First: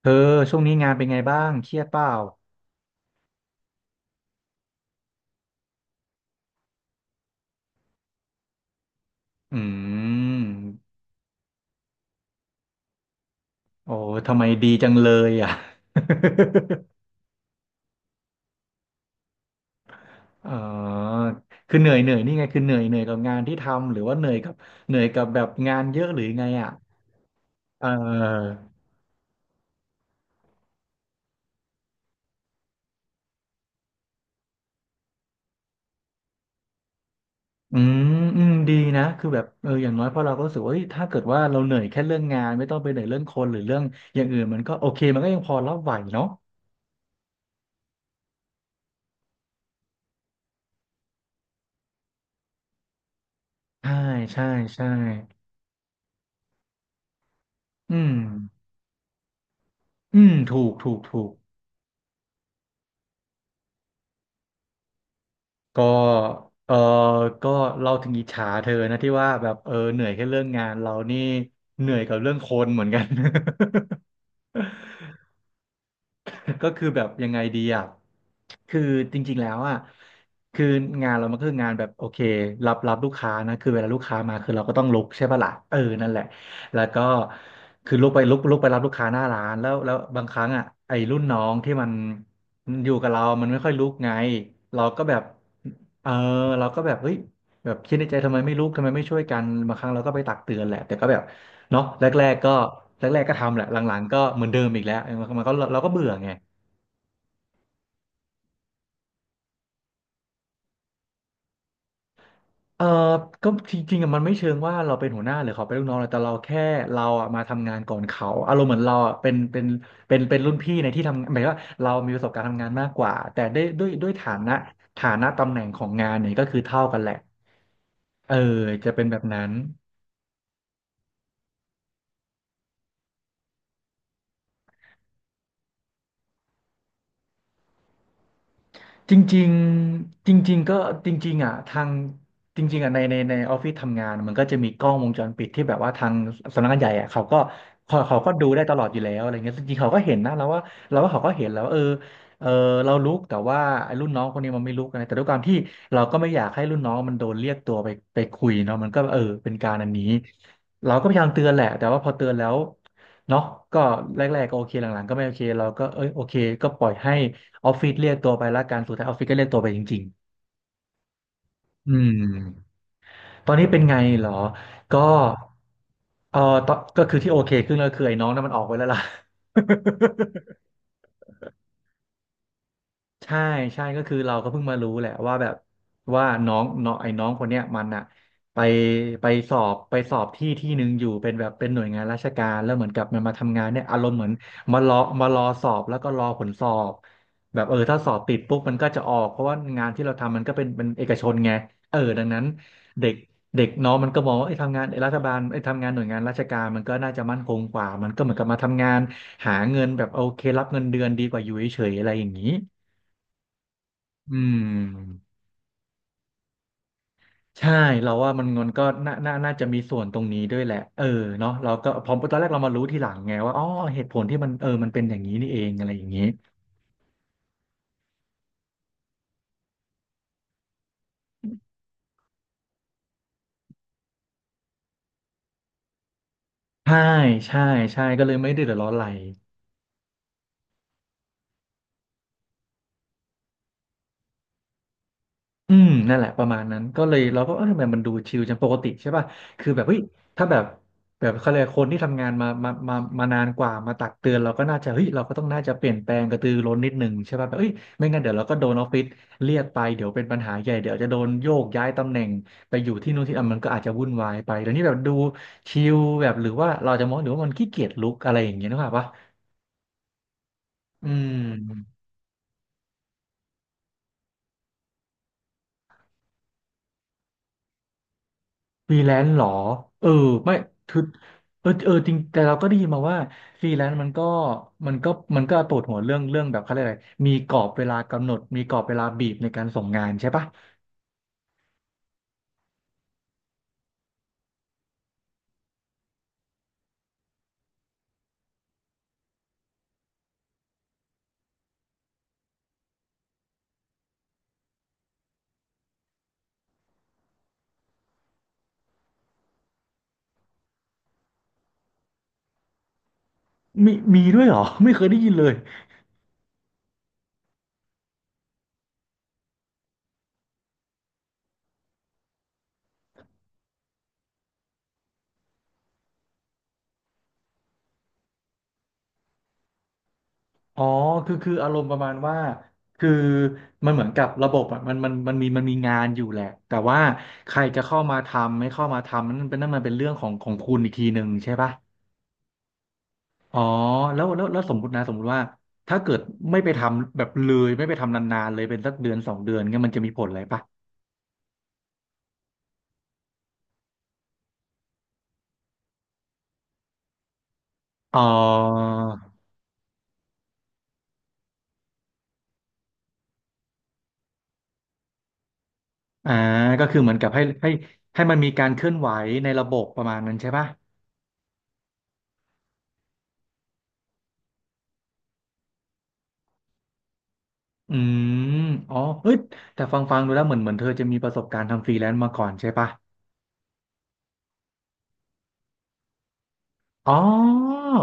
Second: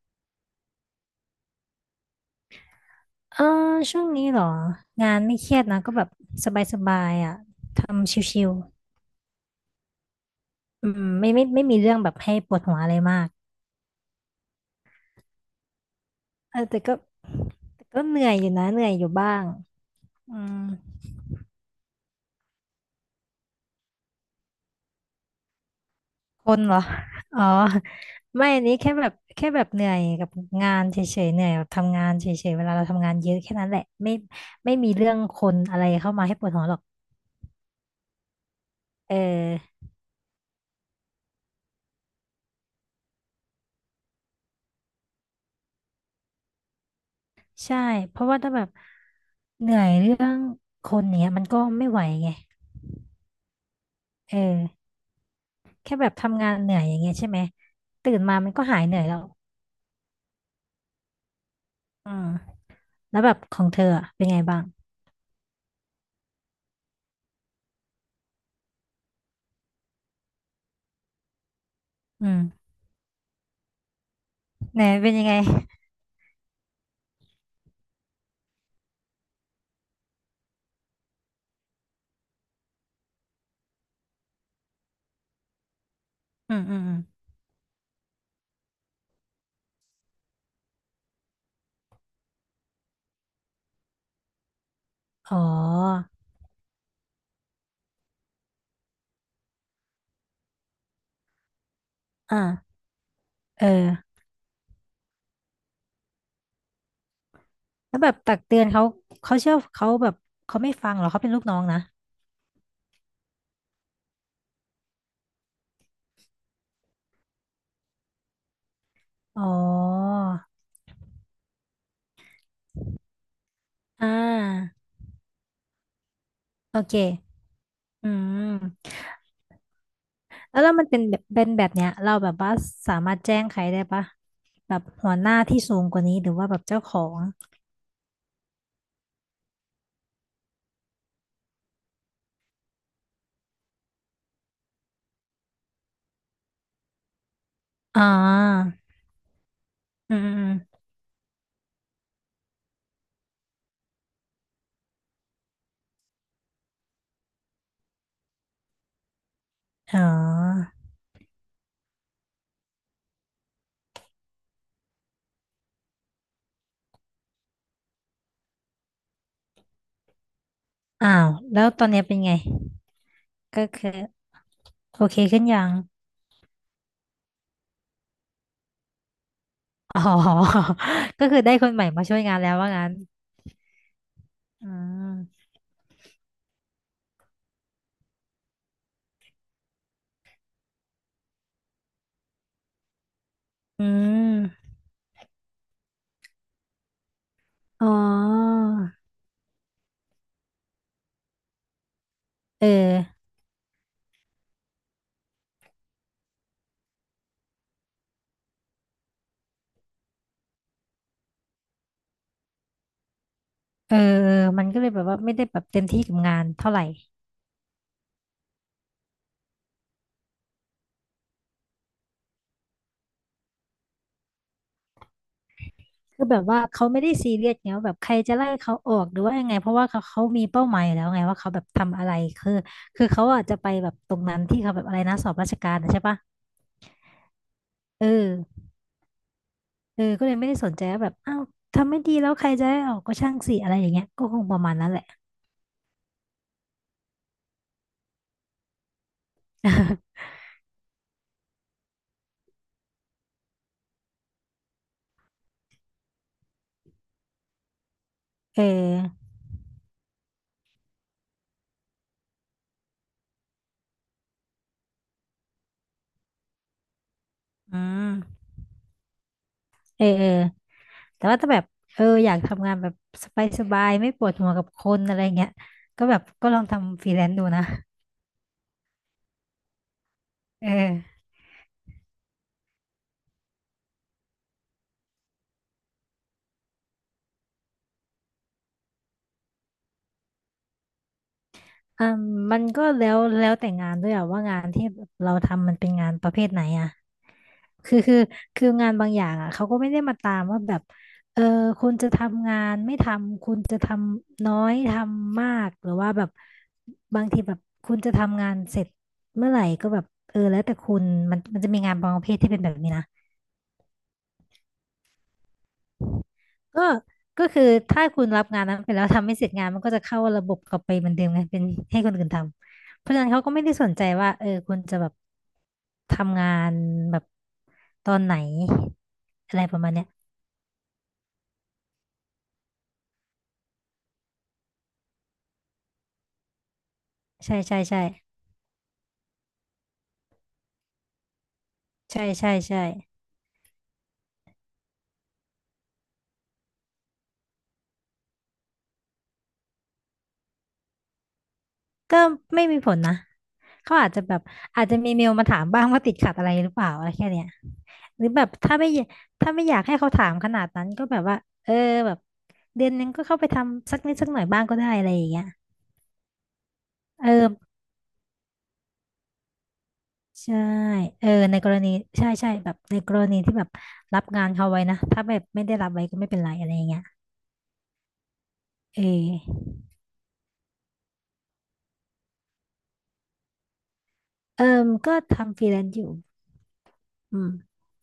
เธอช่วงนี้งานเป็นไงบ้างเครียดเปล่าเออช่วงนี้เหรองานไม่เครียดนะก็แบบสบายๆอ่ะทำชิวอืๆอืมมไม่มีเรื่องแบบให้ปวดหัวอะไรมากโอ้ทำไมดีจังเลยอ่ะ เออแต่ก็ แต่ก็เหนื่อยอยู่นะเหนื่อยอยู่บ้างอือ๋มอคือเหนื่อยนี่ไงคือเหนื่อยกับงานที่ทำหรือว่าเหนื่อยกับเหนื่อยกับแบบงานเยอะหรือไงคนอ่ะเหรออ๋อเไม่อออันนี้แค่แบบเหนื่อยกับงานเฉยๆเหนื่อยกับทำงานเฉยๆเวลาเราทำงานเยอะแค่นั้นแหละไม่ไม่มีเรื่องคนอะไรเข้ามาให้ปวดหัวหรอกอืมอืมดีนะเอคือแบบเออออย่างน้อยพอเราก็รู้สึกว่าเอ้ยถ้าเกิดว่าเราเหนื่อยแค่เรื่องงานไม่ต้องไปเหนื่อยเรื่องคนหรือเรื่องอย่างอื่นมันก็โอเคมันก็ยังพอรับไหวเนาะใช่เพราะว่าถ้าแบบเหนื่อยเรื่องคนเนี้ยมันก็ไม่ไหวไงใช่เอใช่อ ใช่แค่แบบทำงานเหนื่อยอย่างเงี้ยใช่ไหมอืตื่มนมามันก็หายเหนื่อยแล้วอืมถูกถูกถูก อืมแล้วแบบของเธออะเป็นไงบ้างก็เออก็เราถึงอิจฉาเธอนะที่ว่าแบบเออเหนื่อยแค่เรื่องงานเรานี่เหนื่อยกับอืเรื่องคนมเหมือนกัน ไหนเป็นยังไง ก็คือแบบยังไงดีอ่ะคือจริงๆแล้วอ่ะคืองานเรามันคืองานแบบโอเครับลูกค้านะคือเวลาลูกค้ามาคือเราก็ต้องลุกใช่ปะล่ะเออนั่นแหละ อืมอืแล้มวอืมก็คือลุกไปลุกไปรับลูกค้าหน้าร้านแล้วบางครั้งอ่ะไอ้รุ่นน้องที่มันอยู่กับเรา มันไม่ค่อยลุกไงเราก็แบบอ๋อเออเราก็แบบเฮ้ยแบบคิดในใจทำไมไม่ลุกทำไมไม่ช่วยกันบางครั้งเราก็ไปตักเตือนแหละแต่ก็แบบเนาะแรกๆก็อ่าแรกๆก็ทำแหเอละอหลังๆก็เหมือนเดิมอีกแล้วเออมันก็เราก็เบื่อไง แล้วแบบตักเตือนเขาเขาเชื่อเขาแบบเขาไม่ฟังเหรอเขาเป็นลูกน้องนะเออก็จริงๆอะมันไม่เชิงว่าเราเป็นหัวหน้าหรือเขาเป็นลูกน้องเลยแต่เราแค่เราอะมาทำงานก่อนเขา อารมณ์เหมือนเราอะเป็นอ๋อเป็นรุ่นพี่ในที่ทำหมายว่าเรามีประสบการณ์ทำงานมากกว่า แต่ได้ด้วยอ่ฐานะาตำแหน่งของงานเนี่ยก็คือโอเท่าเคกันแหละ อืเออมจะเป็นแบบนั้น แล้วมันเป็นแบบเนี้ยเราแบบว่าสามารถแจ้งใครได้ปะแบบหัวหน้าที่สูงกว่านี้หรือว่าแบบเจ้าของจริงๆจริงๆก็จริงๆอ่ะทางจริงๆอ่ะในในออฟฟิศทำงานมันก็จะมีกล้องวงจรปิดที่แบบว่าทางสำนักงานใหญ่อ่ะเขาก็อ่เขาก็ดูได้าตลอดอยู่แล้วอะไรเงี้ยจริงๆเขาก็อืเห็นมอืนะมอเราว่ามเขาก็เห็นแล้วว่าเออเรารู้แต่ว่าไอ้รุ่นน้องคนนี้มันไม่รู้กนนะแต่ด้วยความที่เราก็ไม่อยากให้รุ่นน้องมันโดนเรียกตัวไปคุยเนาะมันก็เออเป็นการอันอ๋นี้อ เราก็พยายามเตือนแหละแต่ว่าพอเตือนแล้วเนาะก็แรกๆก็โอเคหลังๆก็ไม่โอเคเราก็เอ้ยโอเคก็ปล่อยให้ ออฟฟิศเรียกตัวไปละกันสุดท้ายออฟฟิศก็เรียกตัวไปจริงอ้าวแล้วตอๆนอืเนี้ยมเป็นไงๆตอนก็นี้เป็นคือไงเหรอ ก็โอเคขึ้นยังเออตอนก็คือที่โอเคขึ้นแล้วคือไอ้น้องนั้นมันออกไปแล้วล่ะ อ๋อ ก็คือได้คนใหม่มาช่วยงานแล้วว่างั้นใช่ใช่ก็คือเราก็เพิ่งอืมารู้แหละว่ามแบบว่าน้องน้องไอ้น้องคนเนี้ยมันอะไปไปสอบที่ที่หนึ่งอยู่เป็นแบบเป็นหน่วยงานราชการแล้วเหมือนกับมันมาทำงานเนี่ยอือารมณ์เหมือนมมารอรอสอบแล้วก็รอผลสอบแบบเอออ๋อถ้าสอบติดปุ๊บมันก็จะออกเพราะว่างานที่เราทำมันก็เป็นเอกชนไงเออดังนั้นเออเด็กเด็กน้องมันก็มองว่าไอ้ยทำงานไอ้รัฐบาลไอ้ยทำงานหน่วยงานราชการมันก็น่าจะมั่นคงกว่ามันก็เหมือนกับมาทำงานหาเงินแบบโอเครับเงินเดือนดีกว่าอยู่เฉยๆอะไรอย่างนี้ เออเออือมันก็เลยแบบว่ามไม่ได้แบบเต็มที่กับงานเท่าไหร่ใช่เราว่ามันก็น่าน่าจะมีส่วนตรงนี้ด้วยแหละเออเนาะเราก็พอตอนแรกเรามารู้ทีหลังไงว่าอ๋อเหตุผลที่มันเออมันเป็นอย่างนี้นี่เองอะไรอย่างนี้คือแบบว่าเขาไม่ได้ซีเรียสไงว่าแบบใครจะไล่เขาออกหรือว่ายังไงเพราะว่าเขามีเป้าหมายอยู่แล้วไงว่าเขาแบบทำอะไรคือคือเขาอาจจะไปแบบตรงนั้นที่เขาแบบอะไรนะสอบราชการนะใช่ปะใช่ใช่ใช่เอก็เลยอ ไม่ได้เดือดร้อนอะไร เออก็เลยไม่ได้สนใจว่าแบบอ้าวทำไม่ดีแล้วใครจะได้ออกก็ช่างสิอะไรอย่างเงี้ยก็คงประมาณนั้นแหละ อืมนั่นแหละประมาณนั้นก็เลยเราก็เออทำไมมันดูชิลจังปกติใช่ป่ะคือแบบเฮ้ยถ้าแบบแบบเขาเรียกคนที่ทำงานมานานกว่ามาตักเตือนเราก็น่าจะเฮ้ยเราก็ต้องน่าจะเปลี่ยนแปลงกระตือร้นนิดหนึ่งใช่ป่ะแบบเฮ้ยไม่งั้นเดี๋ยวเราก็เออโดนออฟฟิศเรียกไปเดี๋ยวเป็นปัญหาใหญ่เดี๋ยวจะโดนโยกย้ายตำแหน่งไปอยู่ที่นู่นที่นั่นมันก็อาจจะวุ่นวายไปแล้วนี่แบบดูชิลแบบหรือว่าเราจะมองหรือว่ามันขี้อืเกียจลุกอะไรมอย่างเงี้ยนึกภาพปะเออเอออืแต่ว่าถ้าแบบเออม อยากทำงานแบบสบายๆไม่ปวดหัวกับคนอะไรเงี้ยก็แบบก็ลองทำฟรีแลนซ์ดูนะฟรีแลนซ์เหรอเออไม่เออ คือเออจริงแต่เราก็ได้ยินมาว่าฟรีแลนซ์มันก็มันก็มันก็ปวดหัวเรื่องแบบเขาเรียกอะไรมีกรอบเวลากำหนดมีกรอบเวลาบีบในการส่งงานใช่ปะอืมมันก็แล้วแต่งานด้วยอะว่างานที่เราทำมันเป็นงานประเภทไหนอะคือคือคืองานบางอย่างอะเขาก็ไม่ได้มาตามว่าแบบเออคุณจะทำงานไม่ทำคุณจะทำน้อยทำมากหรือว่าแบบบางทีแบบคุณจะทำงานเสร็จเมื่อไหร่ก็แบบเออแล้วแต่คุณมันจะมีงานบางประเภทที่เป็นแบบนี้นะ มีมีด้วยเหรอ ไม่เคยได้ยินเลยก็ก็คือถ้าคุณรับงานนั้นไปแล้วทำไม่เสร็จงานมันก็จะเข้าระบบกลับไปเหมือนเดิมไงเป็นให้คนอื่นทำเพราะฉะนั้นเขาก็ไม่ได้สนใจว่าเออคุณจะแบบทำงานแบบตอนไหนอะไรประมาณเนี้ยอ๋อคืออารมณ์ประมาณว่าคือมันเหมือนกับระบบอ่ะมันมีมีงานอยู่แหละแต่ว่าใคใช่รใช่จะเข้าใช่มาทำไม่เข้ามาทำนั่นเป็นนั่นมันเป็นเรื่องของคุณอีกทีหนึ่งใช่ปะ ใช่ใช่ใช่อ๋อแล้วสมมตินะสมมติว่าถ้าเกิดไม่ไปทำแบบเลยไม่ไปทำนานๆเลยเป็นสักเดือนสองเดือนเงี้ยมันจะมีผลอะไรปะก็ไม่มีผลนะเขาอาจจะแบบอาจจะมีเมลมาถามบ้างว่าติดขัดอะไรหรือเปล่าอะไรแค่เนี้ยอ๋อหรือแบบถ้าไม่อยากให้เขาถามขนาดนั้นก็แบบว่าเออแบบเดือนนึงก็เข้าไปทำสักนิดสักหน่อยบ้างก็ได้อะไรอย่างเงี้ย อ่าก็คือเหมือนเอกัอบให้ให้มันมีการเคลื่อนไหวในระบบประมาณนั้นใช่ใช่ปะเออในกรณีใช่ใช่แบบในกรณีที่แบบรับงานเขาไว้นะถ้าแบบไม่ได้รับไว้ก็ไม่เป็นไรอะไรอย่างเงี้ยอืมอ๋อเอเฮ้ยอแต่ฟังดูแล้วเหมือนเธอจะมีประสบการณ์ทำฟรีแลนซ์มาก่อนใช่ปะเออก็ทำฟรีแลนซ์อยู่อ๋ออืม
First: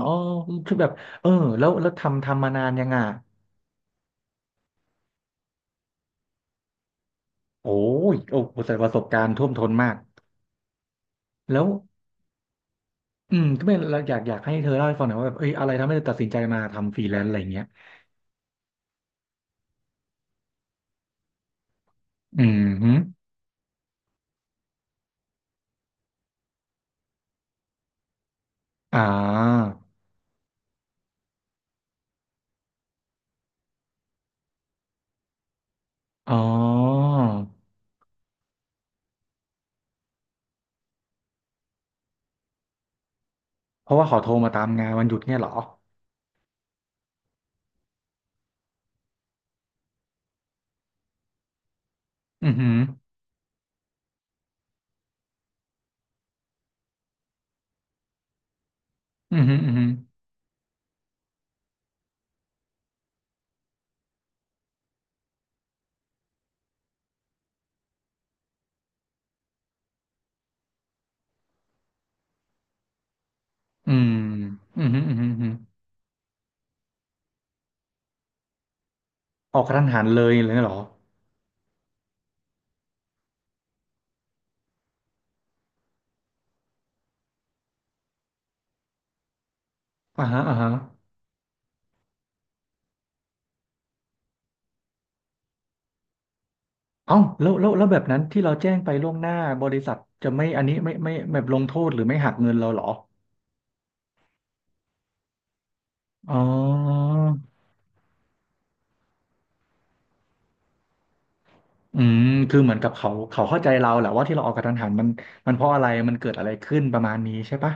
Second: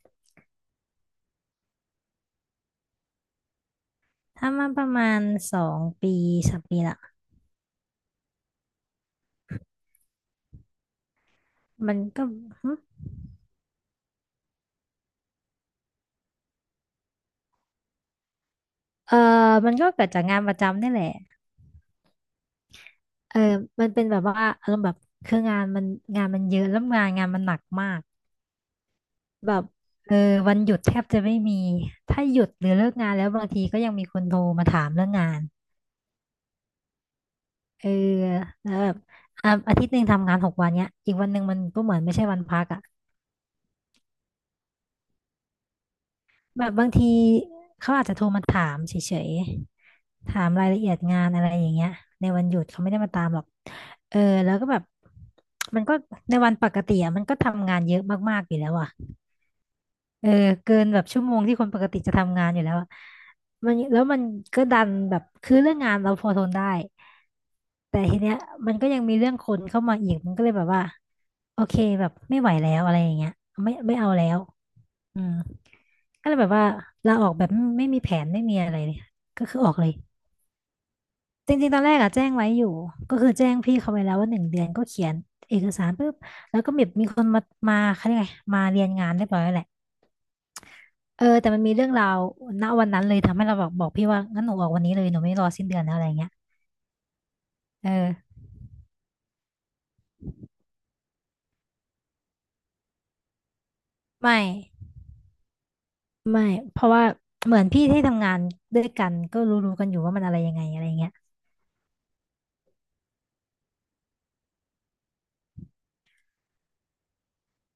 อ๋อคือแบบเออแล้วทำมานานยังอ่ะทำมาประมาณ2 ปี3 ปีละโอ้ยโอ้โหแต่ประสบการณ์ท่วมท้นมากแล้ว มันก็หึอืมก็เป็นเราอยากอยากให้เธอเล่าให้ฟังหน่อยว่าแบบเอ้ยอะไรทำให้เธอตัดสินใจมาทำฟรีแลนซ์อะไรอย่างเงี้ยเออมันก็เกิดจากงานประจำนี่แหละอืมฮึเออมันเป็นแบบว่าอารมณ์แบบคืองานมันเยอะแล้วงานมันหนักมากอ่แบบาเออวันหยุดแทบจะไม่มีถ้าหยุดหรือเลิกงานแล้วบางทีก็ยังมีคนโทรมาถามเรื่องงาน อ๋อเออแล้วแบบอ่ะอาทิตย์หนึ่งทำงาน6 วันเนี้ยอีกวันหนึ่งมันก็เหมือนไม่ใช่วันพักอ่ะเพราะว่าเขาโทรมาตามงานวันหยุดเนี่ยเหรอแบบบางทีเขาอาจจะโทรมาถามเฉยๆถามรายละเอียดงานอะไรอย่างเงี้ยในวัอืนอหยุหืดอเขาไม่ได้มาตามหรอกเออแล้วก็แบบมันก็ในวันปกติอ่ะมันก็ทำงานเยอะมากๆอยู่แล้วอ่ะอือหืออือหือเออเกินแบบชั่วโมงที่คนปกติจะทำงานอยู่แล้วอะมันก็ดันแบบคือเรื่องงานเราพอทนได้ แต่ทีเนี้ยมันก็ยังมีเรื่องคนเข้ามาอีกมันก็เลยแบบว่าโอเคแบบไม่ไหวแล้วอะไรอย่างเงี้ยไม่อืไม่เอามแล้วอือหืออืออืหือมอือหือก็เลยแบบว่าลาออกแบบไม่มีแผนไม่มีอะไรเลยก็อคืออกอกอกระทันเลยหันเลยเลยเหรอจริงๆตอนแรกอะแจ้งไว้อยู่ก็คือแจ้งพี่เขาไว้แล้วว่า1 เดือนก็เขียนเอกสารปุ๊บแล้วก็แบบมีคนมาเขาเรียกไงมาเรียนงานเรียบร้อยแล้วแหละอ่าฮะอ่าฮะเออแต่มันมีเรื่องราวณวันนั้นเลยทำให้เราแบบบอกพี่ว่างั้นหนูออกวันนี้เลยหนูไม่รอสิ้นเดือนแล้วอะไรเงี้ยเอ้าแล้วเอแบบอนั้นที่เราแจ้งไปล่วงหน้าบริษัทจะไม่อันนี้ไม่แบบลงโทษหรือไม่หักเงินเราเหรอไม่ อ๋ไม่อ เพราะว่าเหมือนพี่ที่ทำงานด้วยกันก็รู้ๆกันอยู่ว่ามันอะไรยังไงอะไรเงี้ยอืมคือเหมือนกับเขาเข้าใจเราแหละว่าที่เราออกกระทันหันมันมันเพราะอะไรมันเกิดอะไรขึ้นประมาณนี้ใช่ปะ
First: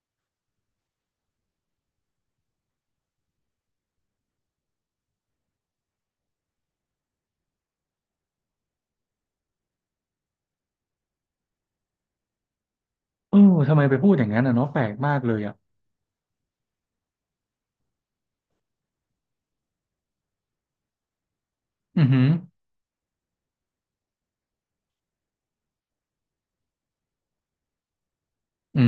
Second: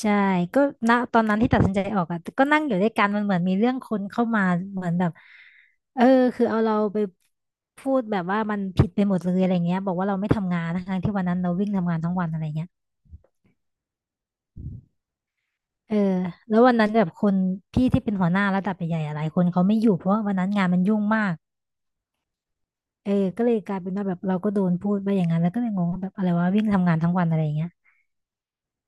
ใช่ก็ณตอนนั้นที่ตัดสินใจออกอ่ะก็นั่งอยู่ด้วยกันมันเหมือนมีเรื่องคนเข้ามาเหมือนแบบเออคือเอาเราไปพูดแบบว่ามันผิดไปหมดเลยอะไรเงี้ยบอกว่าเราไม่ทำงานทั้งๆที่วันนั้นเราวิ่งทำงานทั้งวันอะไรเงี้ยเออทำไมไปพูดอย่างนั้นอ่ะเนาะแปลกมากเลยอ่ะเออแล้ววันนั้นแบบคนพี่ที่เป็นหัวหน้าระดับใหญ่ๆหลายคนเขาไม่อยู่เพราะว่าวันนั้นงานมันยุ่งมากอือหือเออก็เลยกลายเป็นว่าแบบเราก็โดนพูดไปอย่างนั้นแล้วก็เลยงงว่าแบบอะไรวะวิ่งทำงานทั้งวันอะไรเงี้ย อื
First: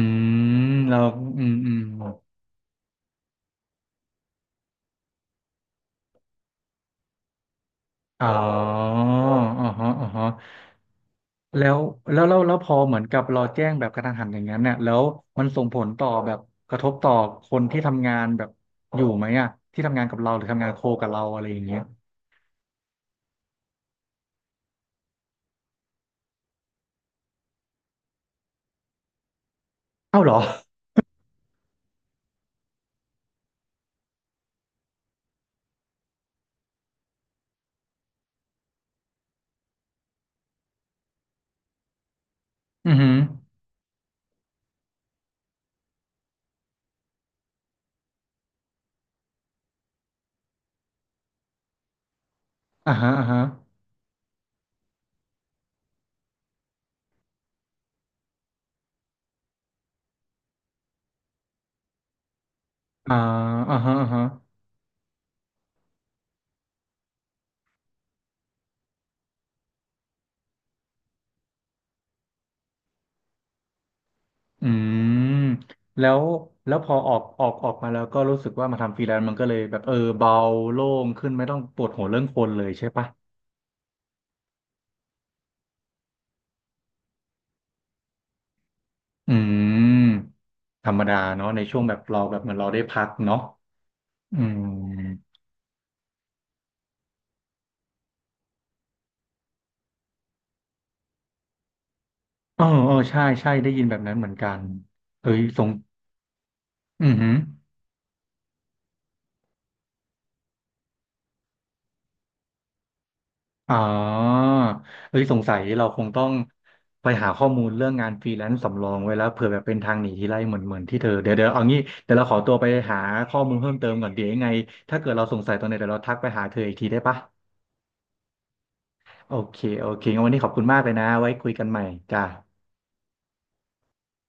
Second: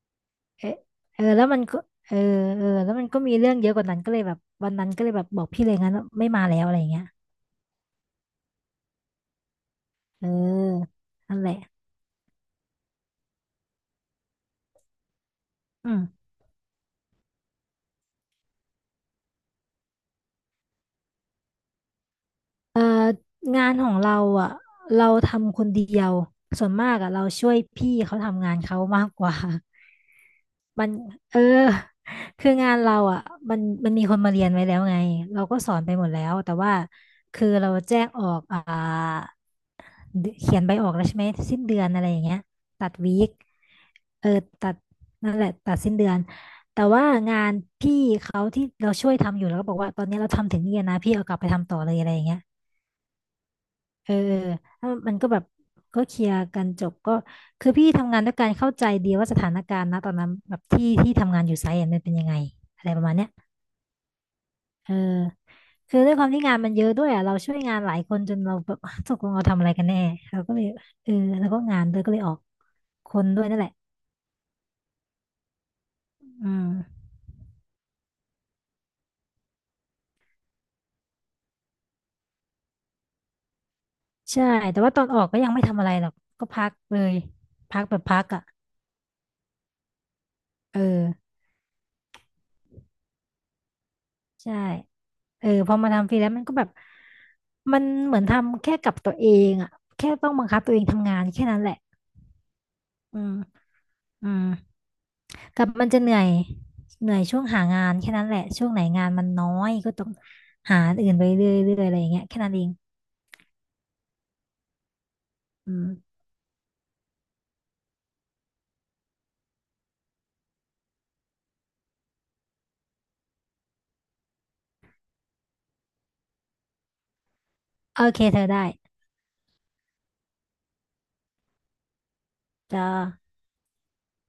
เออมเราเอออืแล้วมมันก็เออเออแล้วมันก็มีเรื่องเยอะกว่านั้นก็เลยแบบวันนั้นก็เลยแบบบอกพี่เลยงั้นว่าไม่มาแล้วอะไรอย่างเงี้ยอ๋ออ๋อฮะอ๋อเฮะออนั่นแหละแล้วแล้วพอเหมือนกับเราแจ้งแบบกระทันหันอย่างนั้นเนี่ยแล้วมันส่งผลอืต่อมแบบกระทบต่อคนที่ทำงานแบบอยู่ไหมอ่ะที่ทำงานกับเราหรือทำงานโคกับเราอะไรอย่างเงี้ยเอองานของเราอ่ะเราทำคนเดียวส่วนมากอ่ะเราช่วยพี่เขาทำงานเขามากกว่า เอ้าเหรอ มันเออคืองานเราอ่ะมันมันมีคนมาเรียนไว้แล้วไงเราก็สอนไปหมดแล้วแต่ว่าคือเราแจ้งออกเดเขียนใบออกแล้วใช่ไหมสิ้นเดือนอะไรอย่างเงี้ยตัอืดอหืวีอคเออตัดนั่นแหละตัดสิ้นเดือนแต่ว่างานพี่เขาที่เราช่วยทำอยู่แล้วก็บอกว่าตอนนี้เราทำถึงนี่แล้วนะพี่เอากลับไปทำต่อเลยอะไรอย่างเงี้ยอ่าฮะอ่าฮะเออแล้วมันก็แบบก็เคลียร์กันจบก็คือพี่ทำงานด้วยการเข้าใจดีว่าสถานการณ์นะตอนนั้นแบบที่ทำงานอยู่ไซต์อะมันเป็นยังไงอะไรประมาอ่าณเนี้ยอ่าฮะอ่าฮะ เออคือด้วยความที่งานมันเยอะด้วยอ่ะเราช่วยงานหลายคนจนเราแบบ ตกลงเราทำอะไรกันแน่เราก็เลยเออแล้วก็งานเลยก็เลยออก คนด้วยนั่นแหละอืมแล้วอืแล้วพอมออกมาแล้วก็รู้สึกว่ามาทำฟรีแลนซ์มันก็เลยแบบเออเบาโล่งขึ้นไม่ต้องปวดหัวเรื่องคนเลยใช่ปะใช่ แต่ว่าตอนออกก็ยังไม่ทำอะไรหรอกก็พักเลย พักแบบพักอ่ะอืมเอธรรมดาอเนาะในช่วงแบบเราแบบเหมือนเราได้พักเนาะอืใช่มเออพอมาทำฟรีแล้วมันก็แบบมันเหมือนทำแค่กับตัวเองอ่ะแค่ต้องบังคับตัวเองทำงานแค่นั้นแหละเอออืใช่มใช่ได้ยินแบบนั้นเหอืมือนมกันเฮ้ยสกังบมันจะเหนื่อยอืเหอนื่อยหือ ช่วงหางานแค่นั้นแหละช่วงไหนงานมันน้อยก็ต้องหาอันอื่นไปเรื่อยๆอะไรอย่างเงี้ยแค่นั้นเองอ๋อเอ้ยสงสัยอืเราคงมต้องไปหาข้อมูลเรื่องงานฟรีแลนซ์สำรองไว้แล้วเผื่อแบบเป็นทางหนีทีไลเหมือนที่เธอเดี๋ยวเอางี้เดี๋ยวเราขอตัวไปหาข้อมูลเพิ่มเติมก่อนเดี๋ยวยังไงถ้าเกิดเราสงสัยตรงไหนเดี๋ยวเราทักไปหาเธออีกทีได้ปะโอเคเธอได้โอเคงั้นวันนี้ขอบคุณมากเลยนะไว้คุยกันใหม่จ้าจ้า